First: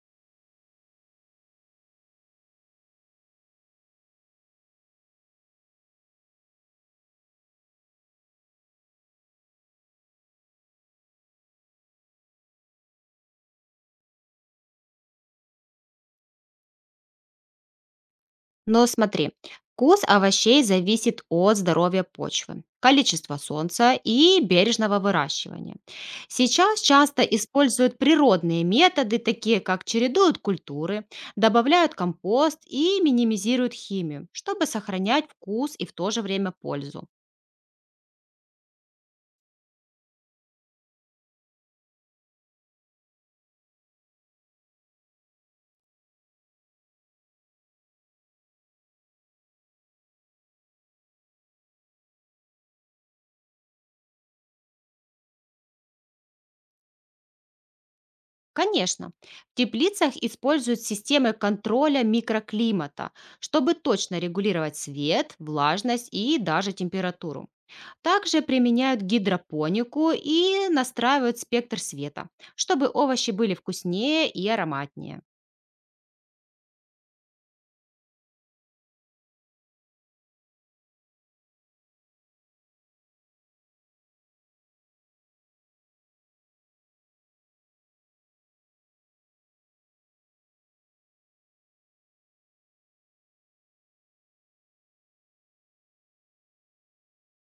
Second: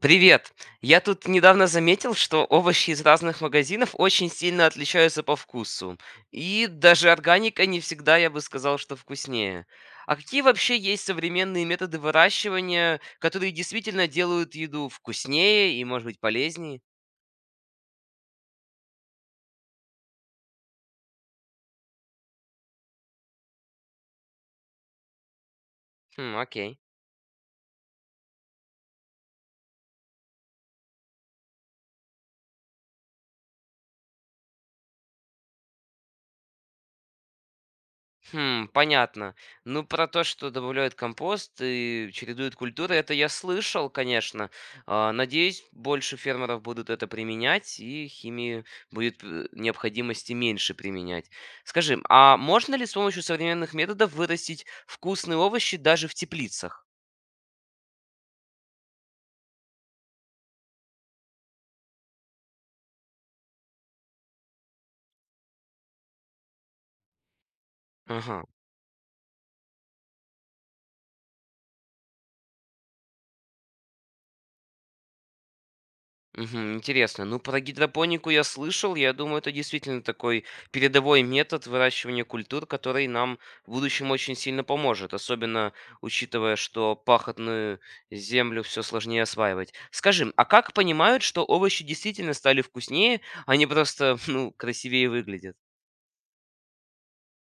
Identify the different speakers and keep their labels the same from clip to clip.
Speaker 1: Привет! Я тут недавно заметил, что овощи из разных магазинов очень сильно отличаются по вкусу. И даже органика не всегда, я бы сказал, что вкуснее. А какие вообще есть современные методы выращивания, которые действительно делают еду вкуснее и, может быть, полезнее?
Speaker 2: Но смотри, вкус овощей зависит от здоровья почвы, количества солнца и бережного выращивания.
Speaker 1: Хм, окей.
Speaker 2: Сейчас часто используют природные методы, такие как чередуют культуры, добавляют компост и минимизируют химию, чтобы сохранять вкус и в то же время пользу.
Speaker 1: Хм, понятно. Ну, про то, что добавляют компост и чередуют культуры, это я слышал, конечно. А, надеюсь, больше фермеров будут это применять, и химии будет необходимости меньше применять. Скажи, а можно ли с помощью современных методов вырастить вкусные овощи даже в теплицах?
Speaker 2: Конечно, в теплицах используют системы контроля микроклимата, чтобы точно регулировать свет, влажность и даже температуру. Также
Speaker 1: Ага.
Speaker 2: применяют гидропонику и настраивают спектр света, чтобы овощи были вкуснее и ароматнее.
Speaker 1: Мгм, интересно. Ну, про гидропонику я слышал. Я думаю, это действительно такой передовой метод выращивания культур, который нам в будущем очень сильно поможет, особенно учитывая, что пахотную землю все сложнее осваивать. Скажи, а как понимают, что овощи действительно стали вкуснее, а не просто, ну, красивее выглядят?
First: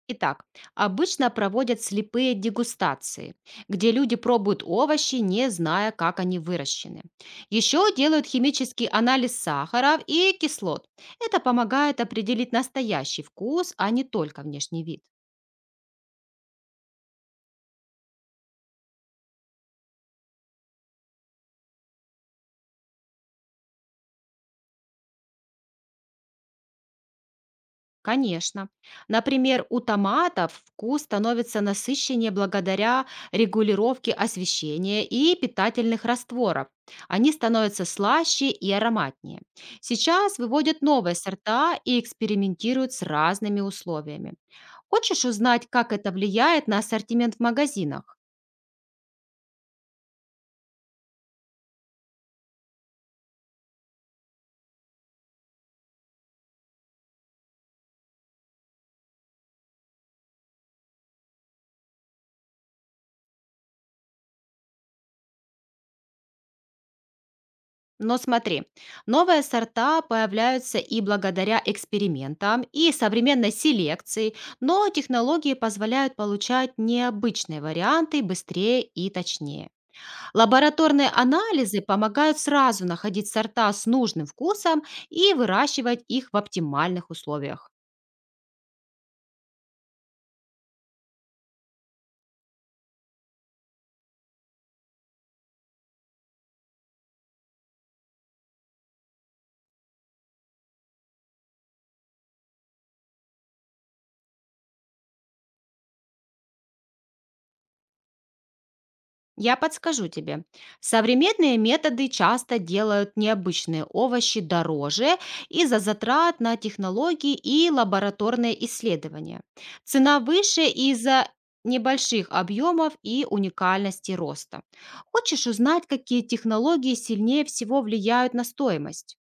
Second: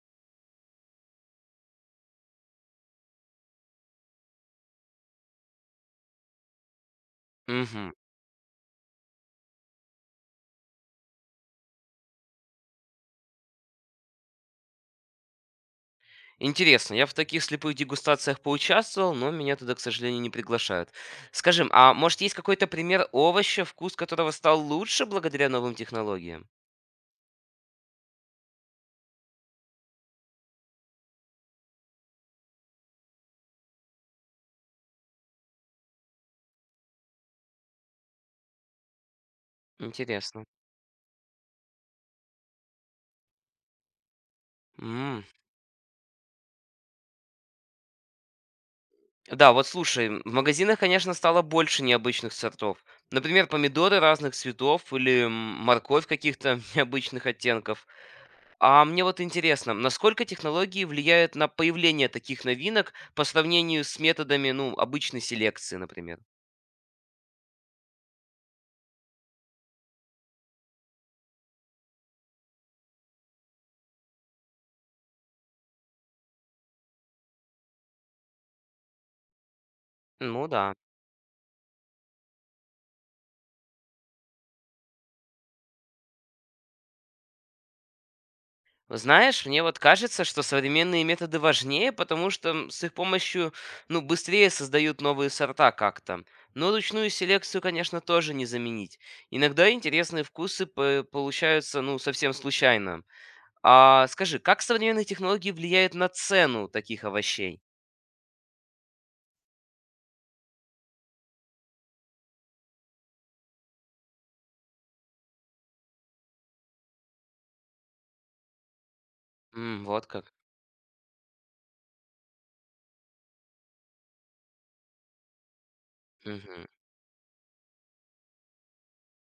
Speaker 2: Итак, обычно проводят слепые дегустации, где люди пробуют овощи, не зная, как они выращены. Еще
Speaker 1: Мгм.
Speaker 2: делают химический анализ сахаров и кислот. Это помогает определить настоящий вкус, а не только внешний вид.
Speaker 1: Интересно, я в таких слепых дегустациях поучаствовал, но меня туда, к сожалению, не приглашают. Скажем, а может есть какой-то пример овоща, вкус которого стал лучше благодаря новым технологиям?
Speaker 2: Конечно. Например, у томатов вкус становится насыщеннее благодаря регулировке освещения и питательных растворов. Они становятся слаще и ароматнее. Сейчас
Speaker 1: Интересно.
Speaker 2: выводят новые сорта и экспериментируют с разными условиями.
Speaker 1: М.
Speaker 2: Хочешь узнать, как это влияет на ассортимент в магазинах?
Speaker 1: Да, вот слушай, в магазинах, конечно, стало больше необычных сортов. Например, помидоры разных цветов или морковь каких-то необычных оттенков. А мне вот интересно, насколько технологии влияют на появление таких новинок по сравнению с методами, ну, обычной селекции, например?
Speaker 2: Но смотри, новые сорта появляются и благодаря экспериментам, и современной селекции, но технологии позволяют получать необычные варианты быстрее и точнее.
Speaker 1: Ну да.
Speaker 2: Лабораторные анализы помогают сразу находить сорта с нужным вкусом и выращивать их в оптимальных условиях.
Speaker 1: Знаешь, мне вот кажется, что современные методы важнее, потому что с их помощью, ну, быстрее создают новые сорта как-то. Но ручную селекцию, конечно, тоже не заменить. Иногда интересные вкусы получаются, ну, совсем случайно. А скажи, как современные технологии влияют на цену таких овощей?
Speaker 2: Я подскажу тебе. Современные методы часто делают необычные овощи дороже из-за затрат на технологии и лабораторные исследования.
Speaker 1: М, вот
Speaker 2: Цена
Speaker 1: как.
Speaker 2: выше из-за небольших объемов и уникальности роста. Хочешь узнать, какие
Speaker 1: Мгм.
Speaker 2: технологии сильнее всего влияют на стоимость?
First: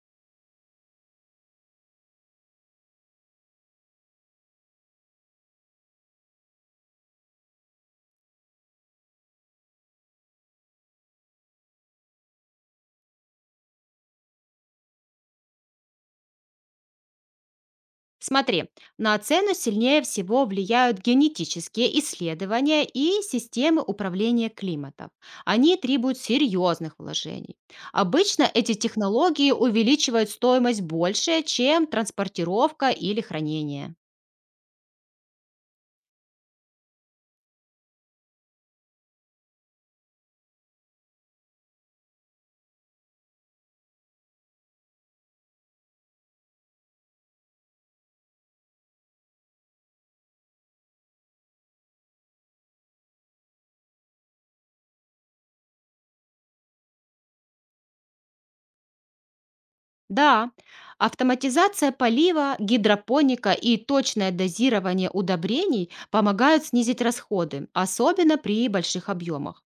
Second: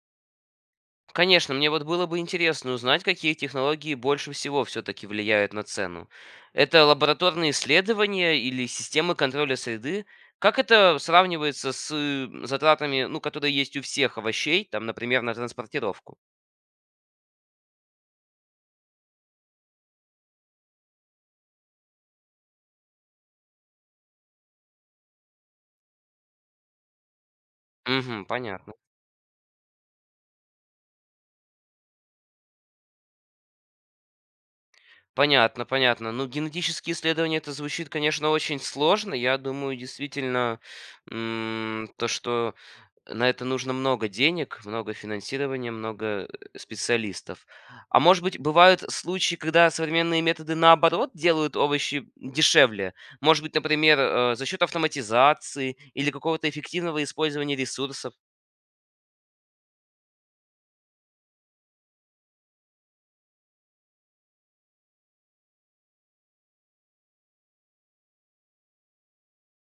Speaker 1: Конечно, мне вот было бы интересно узнать, какие технологии больше всего все-таки влияют на цену. Это лабораторные исследования или системы контроля среды? Как это сравнивается с затратами, ну, которые есть у всех овощей, там, например, на транспортировку?
Speaker 2: Смотри, на цену сильнее всего влияют генетические исследования и системы управления климатом. Они требуют серьезных вложений.
Speaker 1: Угу,
Speaker 2: Обычно
Speaker 1: понятно.
Speaker 2: эти технологии увеличивают стоимость больше, чем транспортировка или хранение.
Speaker 1: Понятно, понятно. Ну, генетические исследования, это звучит, конечно, очень сложно. Я думаю, действительно, то, что на это нужно много денег, много финансирования, много специалистов. А может быть, бывают случаи, когда современные методы наоборот делают овощи дешевле? Может быть, например, за счет автоматизации или какого-то эффективного использования ресурсов?
Speaker 2: Да, автоматизация полива, гидропоника и точное дозирование удобрений помогают снизить расходы, особенно при больших объемах.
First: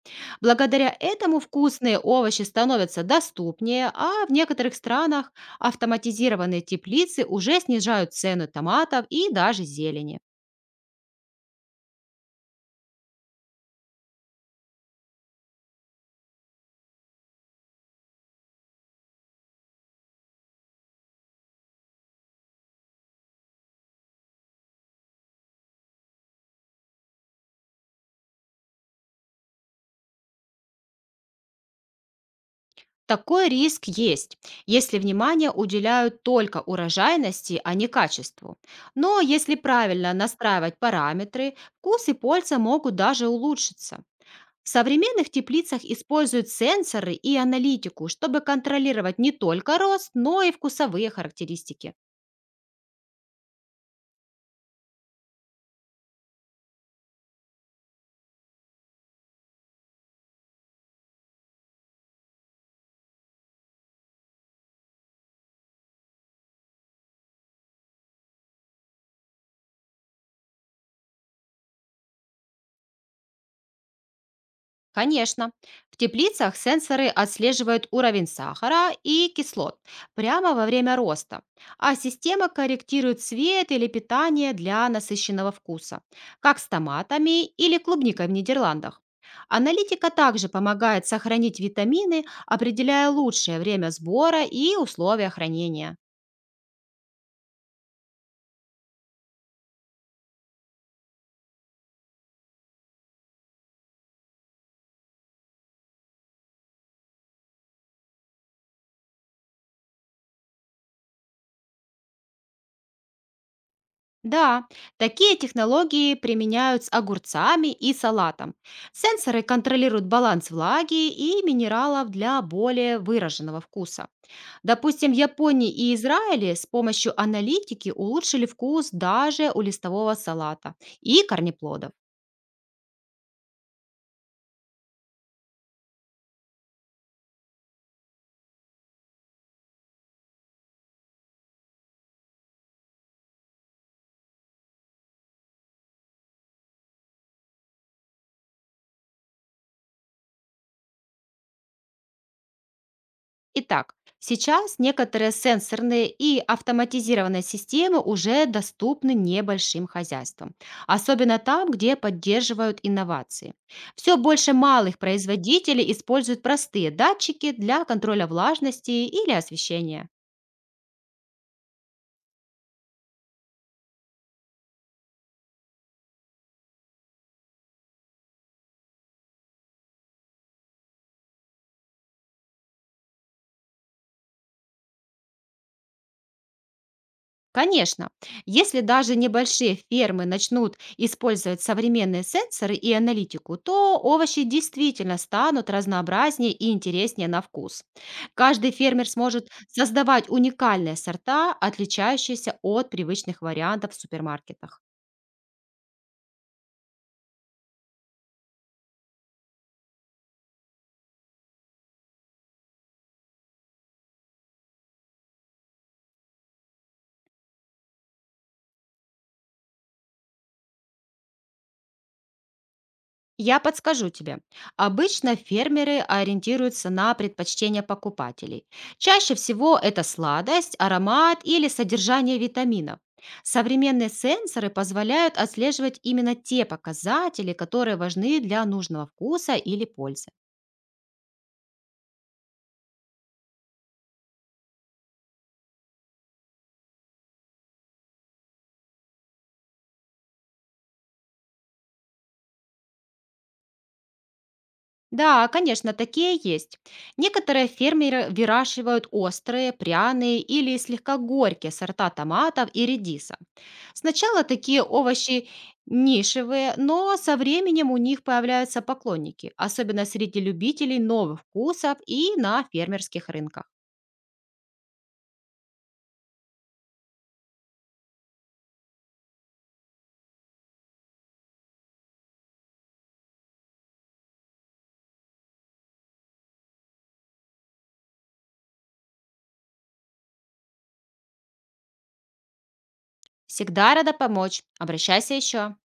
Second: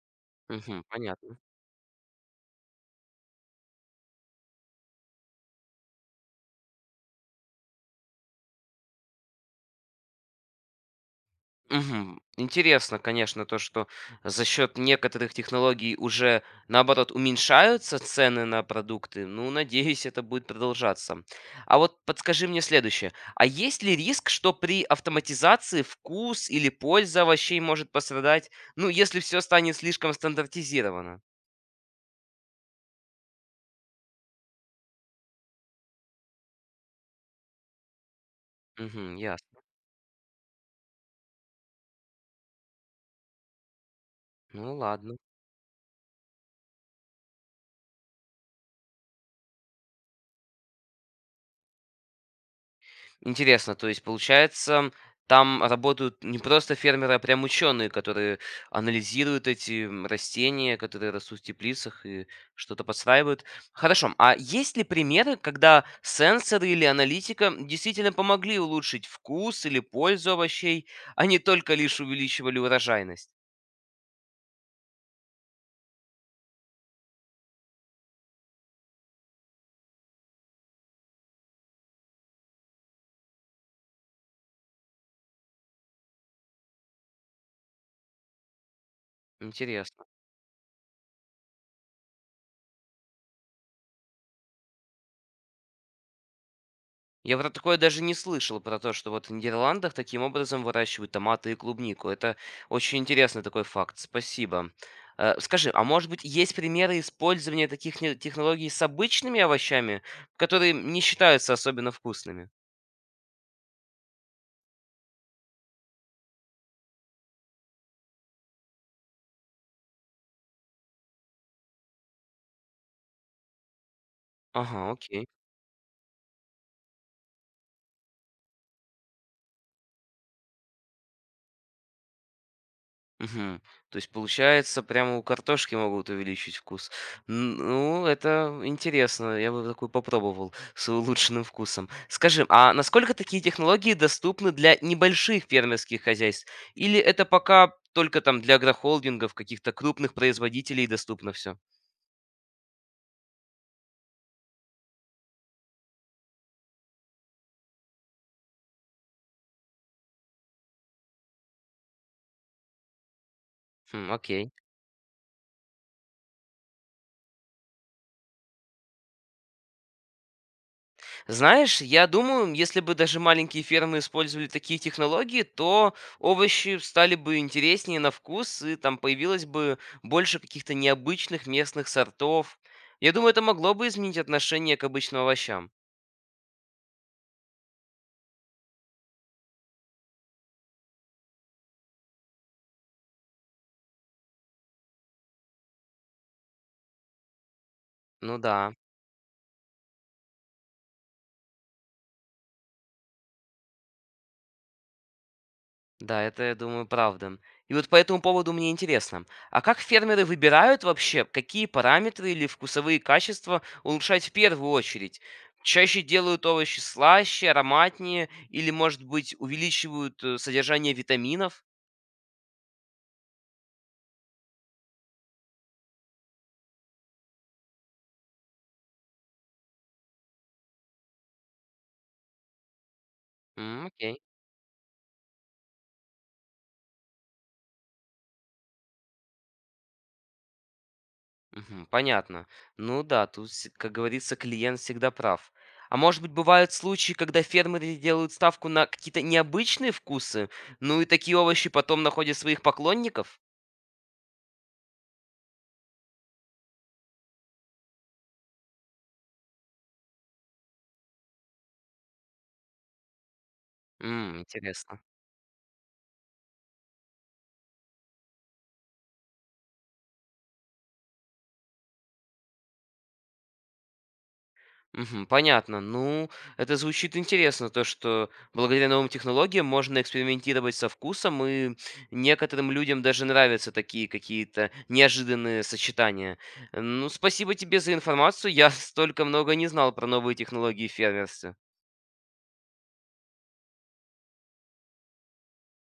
Speaker 1: Мгм,
Speaker 2: Благодаря
Speaker 1: понятно.
Speaker 2: этому вкусные овощи становятся доступнее, а в некоторых странах автоматизированные теплицы уже снижают цену томатов и даже зелени.
Speaker 1: Мгм. Интересно, конечно, то, что за счет некоторых технологий уже, наоборот, уменьшаются цены на продукты. Ну, надеюсь, это будет продолжаться. А вот подскажи мне следующее. А есть ли риск, что при автоматизации вкус или польза овощей может пострадать, ну, если все станет слишком стандартизировано?
Speaker 2: Такой риск есть, если внимание уделяют только урожайности, а не качеству.
Speaker 1: Угу,
Speaker 2: Но если
Speaker 1: ясно.
Speaker 2: правильно настраивать параметры, вкус и польза могут даже улучшиться. В
Speaker 1: Ну, ладно.
Speaker 2: современных теплицах используют сенсоры и аналитику, чтобы контролировать не только рост, но и вкусовые характеристики.
Speaker 1: Интересно, то есть, получается, там работают не просто фермеры, а прям ученые, которые анализируют эти растения, которые растут в теплицах и что-то подстраивают. Хорошо, а есть ли примеры, когда сенсоры или аналитика действительно помогли улучшить вкус или пользу овощей, а не только лишь увеличивали урожайность?
Speaker 2: Конечно. В теплицах сенсоры отслеживают уровень сахара и кислот прямо во время роста, а система корректирует цвет или питание для насыщенного вкуса, как с томатами или клубникой в Нидерландах.
Speaker 1: Интересно.
Speaker 2: Аналитика также помогает сохранить витамины, определяя лучшее время сбора и условия хранения.
Speaker 1: Я про такое даже не слышал, про то, что вот в Нидерландах таким образом выращивают томаты и клубнику. Это очень интересный такой факт, спасибо. Скажи, а может быть есть примеры использования таких технологий с обычными овощами, которые не считаются особенно вкусными?
Speaker 2: Да, такие технологии применяют с огурцами и салатом. Сенсоры контролируют баланс влаги и минералов для более выраженного вкуса.
Speaker 1: Ага,
Speaker 2: Допустим, в
Speaker 1: окей.
Speaker 2: Японии и Израиле с помощью аналитики улучшили вкус даже у листового салата и корнеплодов.
Speaker 1: Мгм. То есть, получается, прямо у картошки могут увеличить вкус. Ну, это интересно. Я бы такой попробовал с улучшенным вкусом. Скажи, а насколько такие технологии доступны для небольших фермерских хозяйств? Или это пока только там для агрохолдингов, каких-то крупных производителей доступно все?
Speaker 2: Итак, сейчас некоторые сенсорные и автоматизированные системы уже доступны небольшим хозяйствам, особенно там, где поддерживают инновации. Все
Speaker 1: Окей.
Speaker 2: больше малых производителей используют простые датчики для контроля влажности или освещения.
Speaker 1: Знаешь, я думаю, если бы даже маленькие фермы использовали такие технологии, то овощи стали бы интереснее на вкус, и там появилось бы больше каких-то необычных местных сортов. Я думаю, это могло бы изменить отношение к обычным овощам.
Speaker 2: Конечно, если даже небольшие фермы начнут использовать современные сенсоры и аналитику, то овощи действительно станут разнообразнее и интереснее на вкус.
Speaker 1: Ну
Speaker 2: Каждый
Speaker 1: да.
Speaker 2: фермер сможет создавать уникальные сорта, отличающиеся от привычных вариантов в супермаркетах.
Speaker 1: Да, это, я думаю, правда. И вот по этому поводу мне интересно, а как фермеры выбирают вообще, какие параметры или вкусовые качества улучшать в первую очередь? Чаще делают овощи слаще, ароматнее или, может быть, увеличивают содержание витаминов?
Speaker 2: Я подскажу тебе. Обычно фермеры ориентируются на предпочтения покупателей. Чаще всего это сладость, аромат или содержание витаминов.
Speaker 1: М,
Speaker 2: Современные
Speaker 1: окей,
Speaker 2: сенсоры позволяют отслеживать именно те показатели, которые важны для нужного вкуса или пользы.
Speaker 1: Мгм, понятно. Ну да, тут, как говорится, клиент всегда прав. А может быть, бывают случаи, когда фермеры делают ставку на какие-то необычные вкусы, ну и такие овощи потом находят своих поклонников?
Speaker 2: Да, конечно, такие есть. Некоторые фермеры выращивают острые, пряные или слегка горькие сорта томатов и редиса.
Speaker 1: М,
Speaker 2: Сначала такие
Speaker 1: интересно.
Speaker 2: овощи нишевые, но со временем у них появляются поклонники, особенно среди любителей новых вкусов и на фермерских рынках.
Speaker 1: Мгм. Понятно. Ну, это звучит интересно, то, что благодаря новым технологиям можно экспериментировать со вкусом, и некоторым людям даже нравятся такие какие-то неожиданные сочетания. Ну, спасибо тебе за информацию. Я столько много не знал про новые технологии в фермерстве.
Speaker 2: Всегда рада помочь. Обращайся еще.